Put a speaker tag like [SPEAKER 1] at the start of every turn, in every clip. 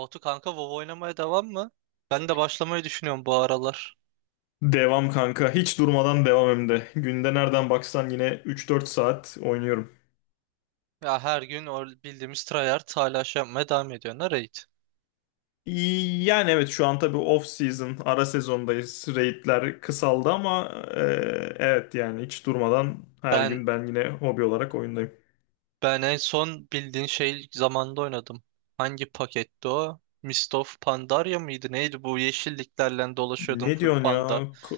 [SPEAKER 1] Batu kanka WoW oynamaya devam mı? Ben de başlamayı düşünüyorum bu aralar.
[SPEAKER 2] Devam kanka. Hiç durmadan devam hem de. Günde nereden baksan yine 3-4 saat oynuyorum.
[SPEAKER 1] Ya her gün o bildiğimiz tryhard hala şey yapmaya devam ediyorlar raid.
[SPEAKER 2] İyi, yani evet şu an tabii off season, ara sezondayız. Raid'ler kısaldı ama evet yani hiç durmadan her
[SPEAKER 1] Ben
[SPEAKER 2] gün ben yine hobi olarak oyundayım.
[SPEAKER 1] ben en son bildiğin şey zamanda oynadım. Hangi paketti o? Mist of Pandaria mıydı? Neydi bu yeşilliklerle dolaşıyordum
[SPEAKER 2] Ne
[SPEAKER 1] full
[SPEAKER 2] diyorsun
[SPEAKER 1] panda.
[SPEAKER 2] ya? Ka-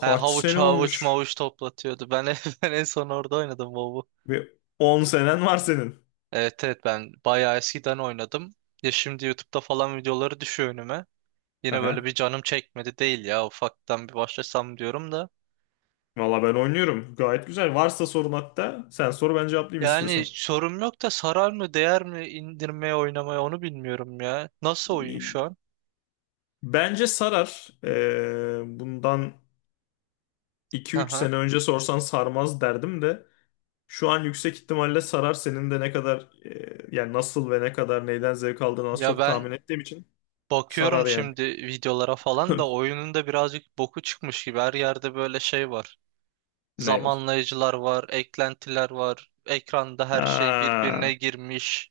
[SPEAKER 1] Ha, havuç
[SPEAKER 2] sene
[SPEAKER 1] havuç
[SPEAKER 2] olmuş?
[SPEAKER 1] mavuç toplatıyordu. Ben en son orada oynadım WoW'u.
[SPEAKER 2] Ve 10 senen var senin.
[SPEAKER 1] Evet, evet, ben bayağı eskiden oynadım. Ya şimdi YouTube'da falan videoları düşüyor önüme. Yine böyle
[SPEAKER 2] Aha.
[SPEAKER 1] bir canım çekmedi değil ya ufaktan bir başlasam diyorum da.
[SPEAKER 2] Valla ben oynuyorum. Gayet güzel. Varsa sorun hatta sen soru ben cevaplayayım
[SPEAKER 1] Yani
[SPEAKER 2] istiyorsan.
[SPEAKER 1] sorum yok da sarar mı değer mi indirmeye oynamaya onu bilmiyorum ya. Nasıl oyun şu an?
[SPEAKER 2] Bence sarar. Bundan 2 üç
[SPEAKER 1] Aha.
[SPEAKER 2] sene önce sorsan sarmaz derdim de şu an yüksek ihtimalle sarar senin de ne kadar yani nasıl ve ne kadar neyden zevk aldığını az
[SPEAKER 1] Ya
[SPEAKER 2] çok tahmin
[SPEAKER 1] ben
[SPEAKER 2] ettiğim için
[SPEAKER 1] bakıyorum
[SPEAKER 2] sarar yani.
[SPEAKER 1] şimdi videolara falan da oyunun da birazcık boku çıkmış gibi. Her yerde böyle şey var.
[SPEAKER 2] Ney var?
[SPEAKER 1] Zamanlayıcılar var, eklentiler var. Ekranda her şey
[SPEAKER 2] Ha.
[SPEAKER 1] birbirine girmiş.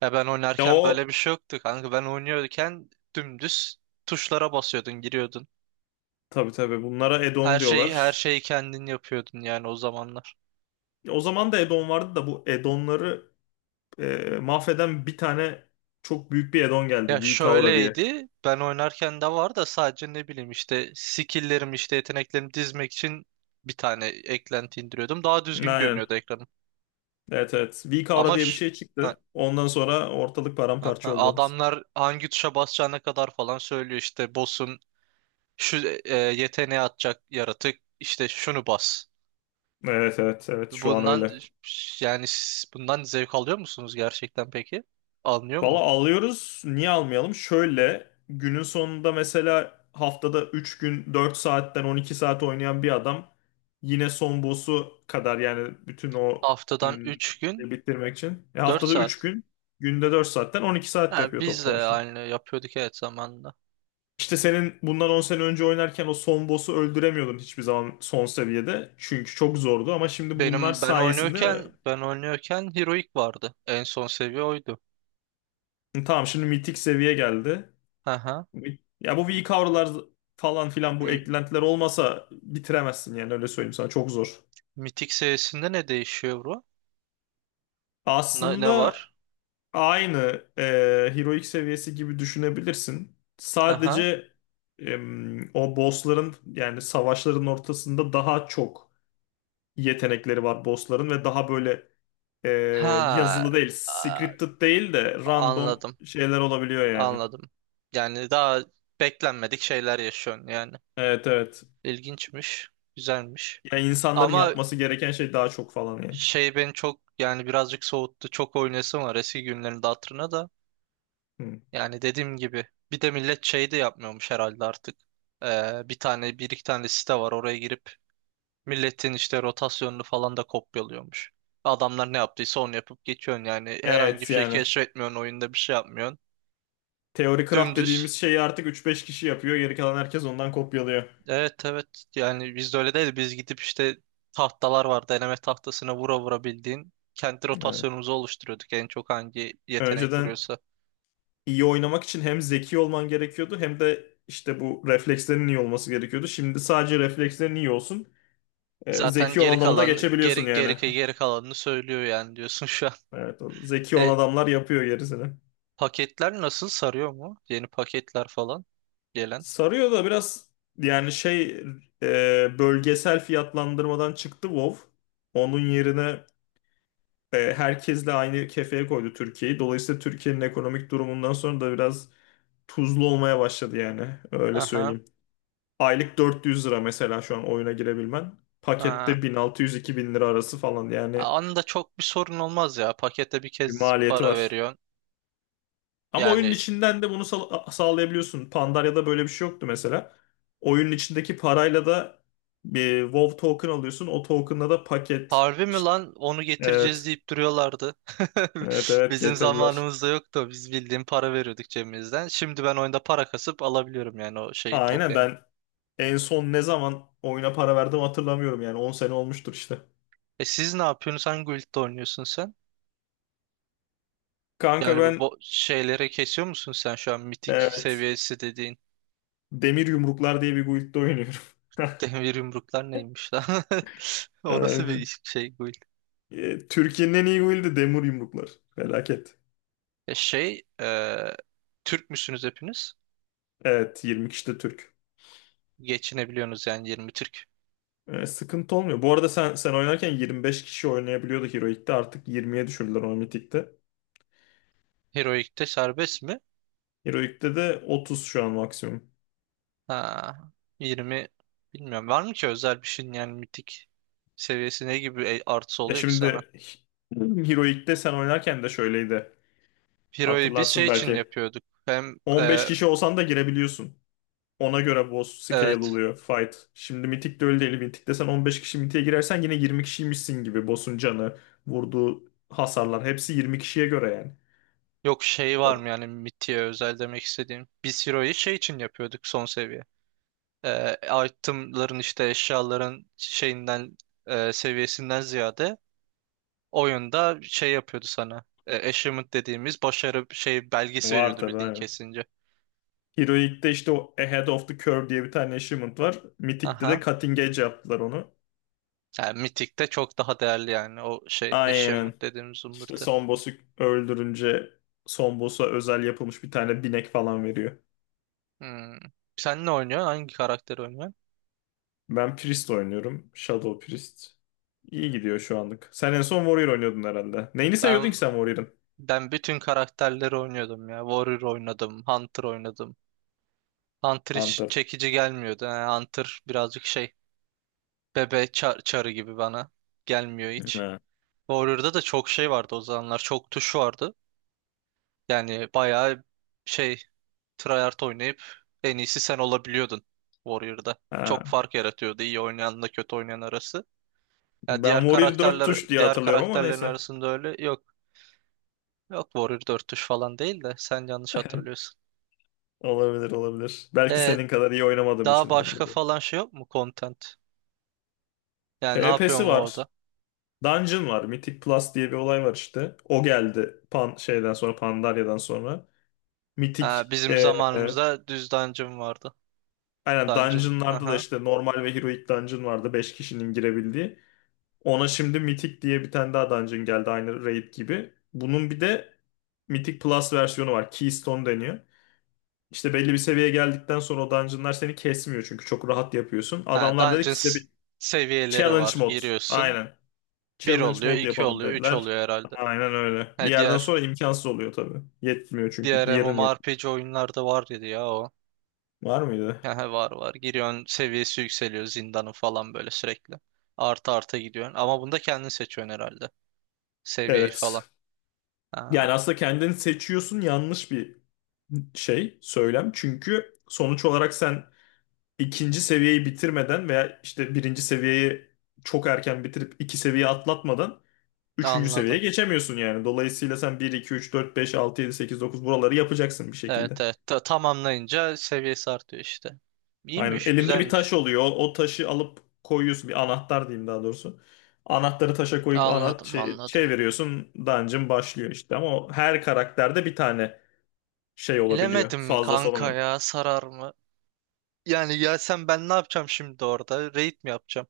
[SPEAKER 1] Ya ben
[SPEAKER 2] Ya
[SPEAKER 1] oynarken
[SPEAKER 2] o
[SPEAKER 1] böyle bir şey yoktu kanka. Ben oynuyorken dümdüz tuşlara basıyordun, giriyordun.
[SPEAKER 2] tabii tabii bunlara
[SPEAKER 1] Her
[SPEAKER 2] add-on
[SPEAKER 1] şeyi her
[SPEAKER 2] diyorlar.
[SPEAKER 1] şeyi kendin yapıyordun yani o zamanlar.
[SPEAKER 2] Ya o zaman da add-on vardı da bu add-onları mahveden bir tane çok büyük bir add-on
[SPEAKER 1] Ya
[SPEAKER 2] geldi. V diye.
[SPEAKER 1] şöyleydi. Ben oynarken de var da sadece ne bileyim işte skill'lerimi işte yeteneklerimi dizmek için bir tane eklenti indiriyordum. Daha düzgün
[SPEAKER 2] Aynen.
[SPEAKER 1] görünüyordu ekranım.
[SPEAKER 2] Evet evet. V
[SPEAKER 1] Ama
[SPEAKER 2] diye bir
[SPEAKER 1] ş-
[SPEAKER 2] şey
[SPEAKER 1] ha,
[SPEAKER 2] çıktı. Ondan sonra ortalık
[SPEAKER 1] ha,
[SPEAKER 2] paramparça
[SPEAKER 1] ha,
[SPEAKER 2] oldu.
[SPEAKER 1] adamlar hangi tuşa basacağına kadar falan söylüyor işte boss'un şu yeteneği atacak yaratık işte şunu bas.
[SPEAKER 2] Evet evet evet şu an
[SPEAKER 1] Bundan
[SPEAKER 2] öyle.
[SPEAKER 1] yani siz bundan zevk alıyor musunuz gerçekten peki? Alınıyor
[SPEAKER 2] Valla
[SPEAKER 1] mu?
[SPEAKER 2] alıyoruz. Niye almayalım? Şöyle günün sonunda mesela haftada 3 gün 4 saatten 12 saat oynayan bir adam yine son boss'u kadar yani bütün o
[SPEAKER 1] Haftadan
[SPEAKER 2] hmm,
[SPEAKER 1] üç gün
[SPEAKER 2] bitirmek için. E,
[SPEAKER 1] dört
[SPEAKER 2] haftada 3
[SPEAKER 1] saat.
[SPEAKER 2] gün günde 4 saatten 12 saat
[SPEAKER 1] Ha,
[SPEAKER 2] yapıyor
[SPEAKER 1] biz de
[SPEAKER 2] toplam işte.
[SPEAKER 1] aynı yapıyorduk evet zamanında.
[SPEAKER 2] İşte senin bundan 10 sene önce oynarken o son boss'u öldüremiyordun hiçbir zaman son seviyede. Çünkü çok zordu ama şimdi bunlar
[SPEAKER 1] Benim ben
[SPEAKER 2] sayesinde
[SPEAKER 1] oynuyorken ben oynuyorken Heroic vardı. En son seviye oydu.
[SPEAKER 2] Tamam şimdi mitik seviye geldi.
[SPEAKER 1] Aha.
[SPEAKER 2] Ya bu V-Cover'lar falan filan bu
[SPEAKER 1] M-
[SPEAKER 2] eklentiler olmasa bitiremezsin yani öyle söyleyeyim sana çok zor.
[SPEAKER 1] Mitik seviyesinde ne değişiyor bro? Ne
[SPEAKER 2] Aslında
[SPEAKER 1] var?
[SPEAKER 2] aynı e, heroic seviyesi gibi düşünebilirsin.
[SPEAKER 1] Aha.
[SPEAKER 2] Sadece o bossların yani savaşların ortasında daha çok yetenekleri var bossların ve daha böyle e,
[SPEAKER 1] Ha.
[SPEAKER 2] yazılı değil,
[SPEAKER 1] a-
[SPEAKER 2] scripted değil de random
[SPEAKER 1] Anladım.
[SPEAKER 2] şeyler olabiliyor yani.
[SPEAKER 1] Anladım. Yani daha beklenmedik şeyler yaşıyorsun yani.
[SPEAKER 2] Evet evet.
[SPEAKER 1] İlginçmiş. Güzelmiş.
[SPEAKER 2] Ya insanların
[SPEAKER 1] Ama
[SPEAKER 2] yapması gereken şey daha çok falan yani.
[SPEAKER 1] şey beni çok yani birazcık soğuttu. Çok oynayasım var eski günlerin de hatırına da.
[SPEAKER 2] Hı.
[SPEAKER 1] Yani dediğim gibi bir de millet şey de yapmıyormuş herhalde artık. Bir iki tane site var oraya girip milletin işte rotasyonunu falan da kopyalıyormuş. Adamlar ne yaptıysa onu yapıp geçiyorsun yani herhangi bir
[SPEAKER 2] Evet
[SPEAKER 1] şey
[SPEAKER 2] yani.
[SPEAKER 1] keşfetmiyorsun oyunda bir şey yapmıyorsun.
[SPEAKER 2] Teori craft
[SPEAKER 1] Dümdüz.
[SPEAKER 2] dediğimiz şeyi artık üç beş kişi yapıyor. Geri kalan herkes ondan kopyalıyor.
[SPEAKER 1] Evet, evet, yani bizde öyle değil biz gidip işte tahtalar var deneme tahtasına vura vura bildiğin kendi
[SPEAKER 2] Evet.
[SPEAKER 1] rotasyonumuzu oluşturuyorduk en çok hangi yetenek
[SPEAKER 2] Önceden
[SPEAKER 1] vuruyorsa.
[SPEAKER 2] iyi oynamak için hem zeki olman gerekiyordu hem de işte bu reflekslerin iyi olması gerekiyordu. Şimdi sadece reflekslerin iyi olsun. Ee,
[SPEAKER 1] Zaten
[SPEAKER 2] zeki
[SPEAKER 1] geri
[SPEAKER 2] olan adamı da
[SPEAKER 1] kalan
[SPEAKER 2] geçebiliyorsun
[SPEAKER 1] geri geri
[SPEAKER 2] yani.
[SPEAKER 1] geri kalanını söylüyor yani diyorsun şu an.
[SPEAKER 2] Evet, o zeki olan
[SPEAKER 1] E,
[SPEAKER 2] adamlar yapıyor gerisini.
[SPEAKER 1] Paketler nasıl sarıyor mu? Yeni paketler falan gelen.
[SPEAKER 2] Sarıyor da biraz yani şey bölgesel fiyatlandırmadan çıktı WoW. Onun yerine herkesle aynı kefeye koydu Türkiye'yi. Dolayısıyla Türkiye'nin ekonomik durumundan sonra da biraz tuzlu olmaya başladı yani. Öyle
[SPEAKER 1] Aha.
[SPEAKER 2] söyleyeyim. Aylık 400 lira mesela şu an oyuna girebilmen.
[SPEAKER 1] Ha.
[SPEAKER 2] Pakette 1600-2000 lira arası falan yani
[SPEAKER 1] Anında çok bir sorun olmaz ya. Pakete bir
[SPEAKER 2] bir
[SPEAKER 1] kez
[SPEAKER 2] maliyeti
[SPEAKER 1] para
[SPEAKER 2] var.
[SPEAKER 1] veriyorsun.
[SPEAKER 2] Ama oyunun
[SPEAKER 1] Yani
[SPEAKER 2] içinden de bunu sağlayabiliyorsun. Pandaria'da böyle bir şey yoktu mesela. Oyunun içindeki parayla da bir WoW token alıyorsun. O token'la da paket
[SPEAKER 1] harbi mi
[SPEAKER 2] işte
[SPEAKER 1] lan onu getireceğiz
[SPEAKER 2] evet.
[SPEAKER 1] deyip duruyorlardı.
[SPEAKER 2] Evet evet
[SPEAKER 1] Bizim
[SPEAKER 2] getirdiler.
[SPEAKER 1] zamanımızda yoktu. Biz bildiğin para veriyorduk cebimizden. Şimdi ben oyunda para kasıp alabiliyorum yani o şeyi
[SPEAKER 2] Aynen
[SPEAKER 1] tokeni.
[SPEAKER 2] ben en son ne zaman oyuna para verdim hatırlamıyorum yani 10 sene olmuştur işte.
[SPEAKER 1] E siz ne yapıyorsunuz? Hangi guild'de oynuyorsun sen?
[SPEAKER 2] Kanka
[SPEAKER 1] Yani
[SPEAKER 2] ben
[SPEAKER 1] şeylere kesiyor musun sen şu an mitik
[SPEAKER 2] evet
[SPEAKER 1] seviyesi dediğin?
[SPEAKER 2] Demir Yumruklar diye bir guildde oynuyorum.
[SPEAKER 1] Demir yumruklar neymiş lan? O nasıl
[SPEAKER 2] Aynen.
[SPEAKER 1] şey bu?
[SPEAKER 2] E, Türkiye'nin en iyi guildi Demir Yumruklar. Felaket.
[SPEAKER 1] E şey, e, Türk müsünüz hepiniz?
[SPEAKER 2] Evet 20 kişi de Türk.
[SPEAKER 1] Geçinebiliyorsunuz yani 20 Türk.
[SPEAKER 2] E, sıkıntı olmuyor. Bu arada sen oynarken 25 kişi oynayabiliyordu Heroic'te. Artık 20'ye düşürdüler o Mythic'te.
[SPEAKER 1] Heroik'te serbest mi?
[SPEAKER 2] Heroic'te de 30 şu an maksimum.
[SPEAKER 1] Ha, 20 bilmiyorum. Var mı ki özel bir şeyin yani mitik seviyesi ne gibi artısı
[SPEAKER 2] E
[SPEAKER 1] oluyor ki sana?
[SPEAKER 2] şimdi Heroic'te sen oynarken de şöyleydi.
[SPEAKER 1] Hero'yu biz şey
[SPEAKER 2] Hatırlarsın
[SPEAKER 1] için
[SPEAKER 2] belki.
[SPEAKER 1] yapıyorduk. Hem
[SPEAKER 2] 15 kişi olsan da girebiliyorsun. Ona göre boss scale
[SPEAKER 1] evet.
[SPEAKER 2] oluyor fight. Şimdi Mythic'te öyle değil. Mythic'te sen 15 kişi Mythic'e girersen yine 20 kişiymişsin gibi. Boss'un canı, vurduğu hasarlar hepsi 20 kişiye göre yani.
[SPEAKER 1] Yok şey
[SPEAKER 2] O,
[SPEAKER 1] var mı yani mitiğe özel demek istediğim. Biz Hero'yu şey için yapıyorduk son seviye. e, itemların işte eşyaların şeyinden seviyesinden ziyade oyunda şey yapıyordu sana. Achievement dediğimiz başarı şey belgesi
[SPEAKER 2] var
[SPEAKER 1] veriyordu
[SPEAKER 2] tabii
[SPEAKER 1] bildiğin
[SPEAKER 2] aynen.
[SPEAKER 1] kesince.
[SPEAKER 2] Heroic'te işte o Ahead of the Curve diye bir tane achievement var. Mythic'te de
[SPEAKER 1] Aha.
[SPEAKER 2] Cutting Edge yaptılar onu.
[SPEAKER 1] Yani Mythic'te çok daha değerli yani o şey
[SPEAKER 2] Aynen.
[SPEAKER 1] achievement dediğimiz
[SPEAKER 2] İşte
[SPEAKER 1] zımbırtı.
[SPEAKER 2] son boss'u öldürünce son boss'a özel yapılmış bir tane binek falan veriyor.
[SPEAKER 1] Hmm. Sen ne oynuyorsun? Hangi karakteri oynuyorsun?
[SPEAKER 2] Ben Priest oynuyorum. Shadow Priest. İyi gidiyor şu anlık. Sen en son Warrior oynuyordun herhalde. Neyini seviyordun
[SPEAKER 1] Ben
[SPEAKER 2] ki sen Warrior'ın?
[SPEAKER 1] ben bütün karakterleri oynuyordum ya. Warrior oynadım, Hunter oynadım. Hunter hiç
[SPEAKER 2] Hunter.
[SPEAKER 1] çekici gelmiyordu. Yani Hunter birazcık şey çarı gibi bana gelmiyor hiç.
[SPEAKER 2] Ha.
[SPEAKER 1] Warrior'da da çok şey vardı o zamanlar. Çok tuş vardı. Yani bayağı şey tryhard oynayıp en iyisi sen olabiliyordun Warrior'da. Çok
[SPEAKER 2] Ha.
[SPEAKER 1] fark yaratıyordu iyi oynayanla kötü oynayan arası. Ya
[SPEAKER 2] Ben
[SPEAKER 1] diğer
[SPEAKER 2] Warrior 4
[SPEAKER 1] karakterler
[SPEAKER 2] tuş diye
[SPEAKER 1] diğer
[SPEAKER 2] hatırlıyorum ama
[SPEAKER 1] karakterlerin
[SPEAKER 2] neyse.
[SPEAKER 1] arasında öyle yok. Yok Warrior 4 tuş falan değil de sen yanlış hatırlıyorsun.
[SPEAKER 2] Olabilir olabilir. Belki
[SPEAKER 1] E
[SPEAKER 2] senin kadar iyi oynamadığım
[SPEAKER 1] daha
[SPEAKER 2] içindir bu
[SPEAKER 1] başka
[SPEAKER 2] diye.
[SPEAKER 1] falan şey yok mu content? Yani ne
[SPEAKER 2] PvP'si
[SPEAKER 1] yapıyorum
[SPEAKER 2] var.
[SPEAKER 1] orada?
[SPEAKER 2] Dungeon var. Mythic Plus diye bir olay var işte. O geldi Pan şeyden sonra Pandaria'dan sonra. Mythic
[SPEAKER 1] Ha, bizim
[SPEAKER 2] e,
[SPEAKER 1] zamanımızda düz dungeon vardı.
[SPEAKER 2] aynen
[SPEAKER 1] Dungeon.
[SPEAKER 2] Dungeon'larda da
[SPEAKER 1] Aha.
[SPEAKER 2] işte normal ve Heroic Dungeon vardı. 5 kişinin girebildiği. Ona şimdi Mythic diye bir tane daha dungeon geldi aynı raid gibi. Bunun bir de Mythic Plus versiyonu var. Keystone deniyor. İşte belli bir seviyeye geldikten sonra o dungeonlar seni kesmiyor çünkü çok rahat yapıyorsun.
[SPEAKER 1] Ha,
[SPEAKER 2] Adamlar dedi ki size bir
[SPEAKER 1] seviyeleri
[SPEAKER 2] challenge
[SPEAKER 1] var.
[SPEAKER 2] mod.
[SPEAKER 1] Giriyorsun.
[SPEAKER 2] Aynen.
[SPEAKER 1] Bir
[SPEAKER 2] Challenge
[SPEAKER 1] oluyor,
[SPEAKER 2] mod
[SPEAKER 1] iki
[SPEAKER 2] yapalım
[SPEAKER 1] oluyor, üç oluyor
[SPEAKER 2] dediler.
[SPEAKER 1] herhalde.
[SPEAKER 2] Aynen öyle. Bir
[SPEAKER 1] Ha,
[SPEAKER 2] yerden
[SPEAKER 1] diğer
[SPEAKER 2] sonra imkansız oluyor tabii. Yetmiyor çünkü
[SPEAKER 1] diğer
[SPEAKER 2] gear'ın yet.
[SPEAKER 1] MMORPG oyunlarda var dedi ya o.
[SPEAKER 2] Var mıydı?
[SPEAKER 1] Yani var, var. Giriyorsun seviyesi yükseliyor zindanın falan böyle sürekli. Artı artı gidiyorsun. Ama bunda kendin seçiyorsun herhalde. Seviyeyi
[SPEAKER 2] Evet.
[SPEAKER 1] falan. Ha,
[SPEAKER 2] Yani aslında kendini seçiyorsun yanlış bir şey, söylem. Çünkü sonuç olarak sen ikinci seviyeyi bitirmeden veya işte birinci seviyeyi çok erken bitirip iki seviye atlatmadan üçüncü seviyeye
[SPEAKER 1] anladım.
[SPEAKER 2] geçemiyorsun yani. Dolayısıyla sen bir 2 3 4 5 6 7 8 9 buraları yapacaksın bir
[SPEAKER 1] Evet,
[SPEAKER 2] şekilde.
[SPEAKER 1] evet. Tamamlayınca seviyesi artıyor işte.
[SPEAKER 2] Aynen.
[SPEAKER 1] İyiymiş,
[SPEAKER 2] Elinde bir taş
[SPEAKER 1] güzelmiş.
[SPEAKER 2] oluyor. O taşı alıp koyuyorsun. Bir anahtar diyeyim daha doğrusu. Anahtarı taşa koyup ana
[SPEAKER 1] Anladım,
[SPEAKER 2] şey,
[SPEAKER 1] anladım.
[SPEAKER 2] çeviriyorsun. Dungeon başlıyor işte. Ama o her karakterde bir tane şey olabiliyor.
[SPEAKER 1] Bilemedim
[SPEAKER 2] Fazlası
[SPEAKER 1] kanka
[SPEAKER 2] olamıyor.
[SPEAKER 1] ya sarar mı? Yani ya ben ne yapacağım şimdi orada? Raid mi yapacağım?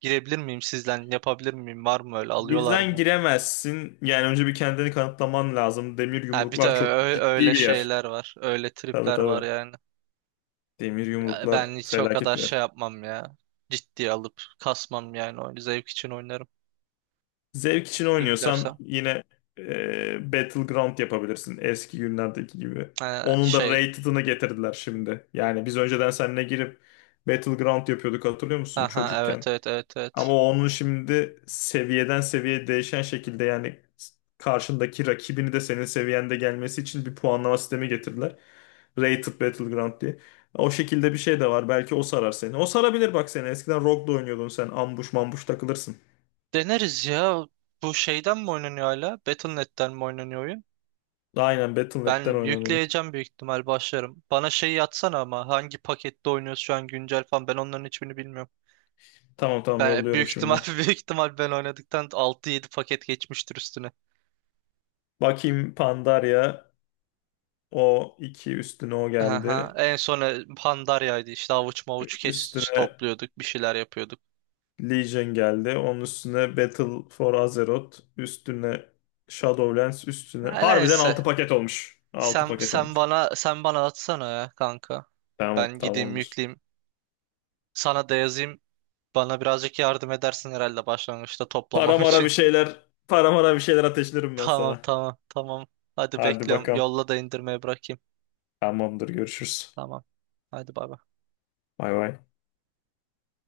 [SPEAKER 1] Girebilir miyim sizden? Yapabilir miyim? Var mı öyle? Alıyorlar
[SPEAKER 2] Bizden
[SPEAKER 1] mı?
[SPEAKER 2] giremezsin. Yani önce bir kendini kanıtlaman lazım. Demir
[SPEAKER 1] Ha, bir de
[SPEAKER 2] yumruklar çok
[SPEAKER 1] öyle
[SPEAKER 2] ciddi bir yer.
[SPEAKER 1] şeyler var. Öyle
[SPEAKER 2] Tabii
[SPEAKER 1] tripler var
[SPEAKER 2] tabii.
[SPEAKER 1] yani.
[SPEAKER 2] Demir
[SPEAKER 1] Ya
[SPEAKER 2] yumruklar
[SPEAKER 1] ben hiç o
[SPEAKER 2] felaket
[SPEAKER 1] kadar
[SPEAKER 2] bir yer.
[SPEAKER 1] şey yapmam ya. Ciddiye alıp kasmam yani oyunu. Zevk için oynarım.
[SPEAKER 2] Zevk için oynuyorsan
[SPEAKER 1] İlklersem.
[SPEAKER 2] yine Battleground yapabilirsin eski günlerdeki gibi.
[SPEAKER 1] Ha,
[SPEAKER 2] Onun da
[SPEAKER 1] şey.
[SPEAKER 2] rated'ını getirdiler şimdi. Yani biz önceden seninle girip Battleground yapıyorduk hatırlıyor musun
[SPEAKER 1] Aha,
[SPEAKER 2] çocukken?
[SPEAKER 1] evet, evet, evet,
[SPEAKER 2] Ama
[SPEAKER 1] evet.
[SPEAKER 2] onun şimdi seviyeden seviyeye değişen şekilde yani karşındaki rakibini de senin seviyende gelmesi için bir puanlama sistemi getirdiler. Rated Battleground diye. O şekilde bir şey de var. Belki o sarar seni. O sarabilir bak seni. Eskiden Rogue'da oynuyordun sen. Ambush mambush takılırsın.
[SPEAKER 1] Deneriz ya. Bu şeyden mi oynanıyor hala? Battle.net'ten mi oynanıyor oyun?
[SPEAKER 2] Aynen Battle nokta
[SPEAKER 1] Ben
[SPEAKER 2] Net'ten oynanıyor.
[SPEAKER 1] yükleyeceğim büyük ihtimal başlarım. Bana şeyi yatsana ama hangi pakette oynuyoruz şu an güncel falan ben onların hiçbirini bilmiyorum.
[SPEAKER 2] Tamam tamam
[SPEAKER 1] Ben büyük
[SPEAKER 2] yolluyorum
[SPEAKER 1] ihtimal
[SPEAKER 2] şimdi.
[SPEAKER 1] büyük ihtimal ben oynadıktan 6-7 paket geçmiştir üstüne.
[SPEAKER 2] Bakayım Pandaria. O iki üstüne o
[SPEAKER 1] Aha.
[SPEAKER 2] geldi.
[SPEAKER 1] En sona Pandarya'ydı. İşte avuç mavuç kes
[SPEAKER 2] Üstüne
[SPEAKER 1] topluyorduk, bir şeyler yapıyorduk.
[SPEAKER 2] Legion geldi. Onun üstüne Battle for Azeroth. Üstüne Shadowlands. Üstüne.
[SPEAKER 1] Ha,
[SPEAKER 2] Harbiden
[SPEAKER 1] neyse.
[SPEAKER 2] 6 paket olmuş. Altı
[SPEAKER 1] Sen
[SPEAKER 2] paket
[SPEAKER 1] sen
[SPEAKER 2] olmuş.
[SPEAKER 1] bana sen bana atsana ya kanka.
[SPEAKER 2] Tamam
[SPEAKER 1] Ben gideyim
[SPEAKER 2] tamamdır.
[SPEAKER 1] yükleyeyim. Sana da yazayım. Bana birazcık yardım edersin herhalde başlangıçta toplamam
[SPEAKER 2] Paramara
[SPEAKER 1] için.
[SPEAKER 2] bir şeyler. Paramara bir şeyler ateşlerim ben
[SPEAKER 1] Tamam,
[SPEAKER 2] sana.
[SPEAKER 1] tamam, tamam. Hadi
[SPEAKER 2] Hadi
[SPEAKER 1] bekliyorum.
[SPEAKER 2] bakalım.
[SPEAKER 1] Yolla da indirmeye bırakayım.
[SPEAKER 2] Tamamdır görüşürüz.
[SPEAKER 1] Tamam. Hadi bay bay.
[SPEAKER 2] Bay bay.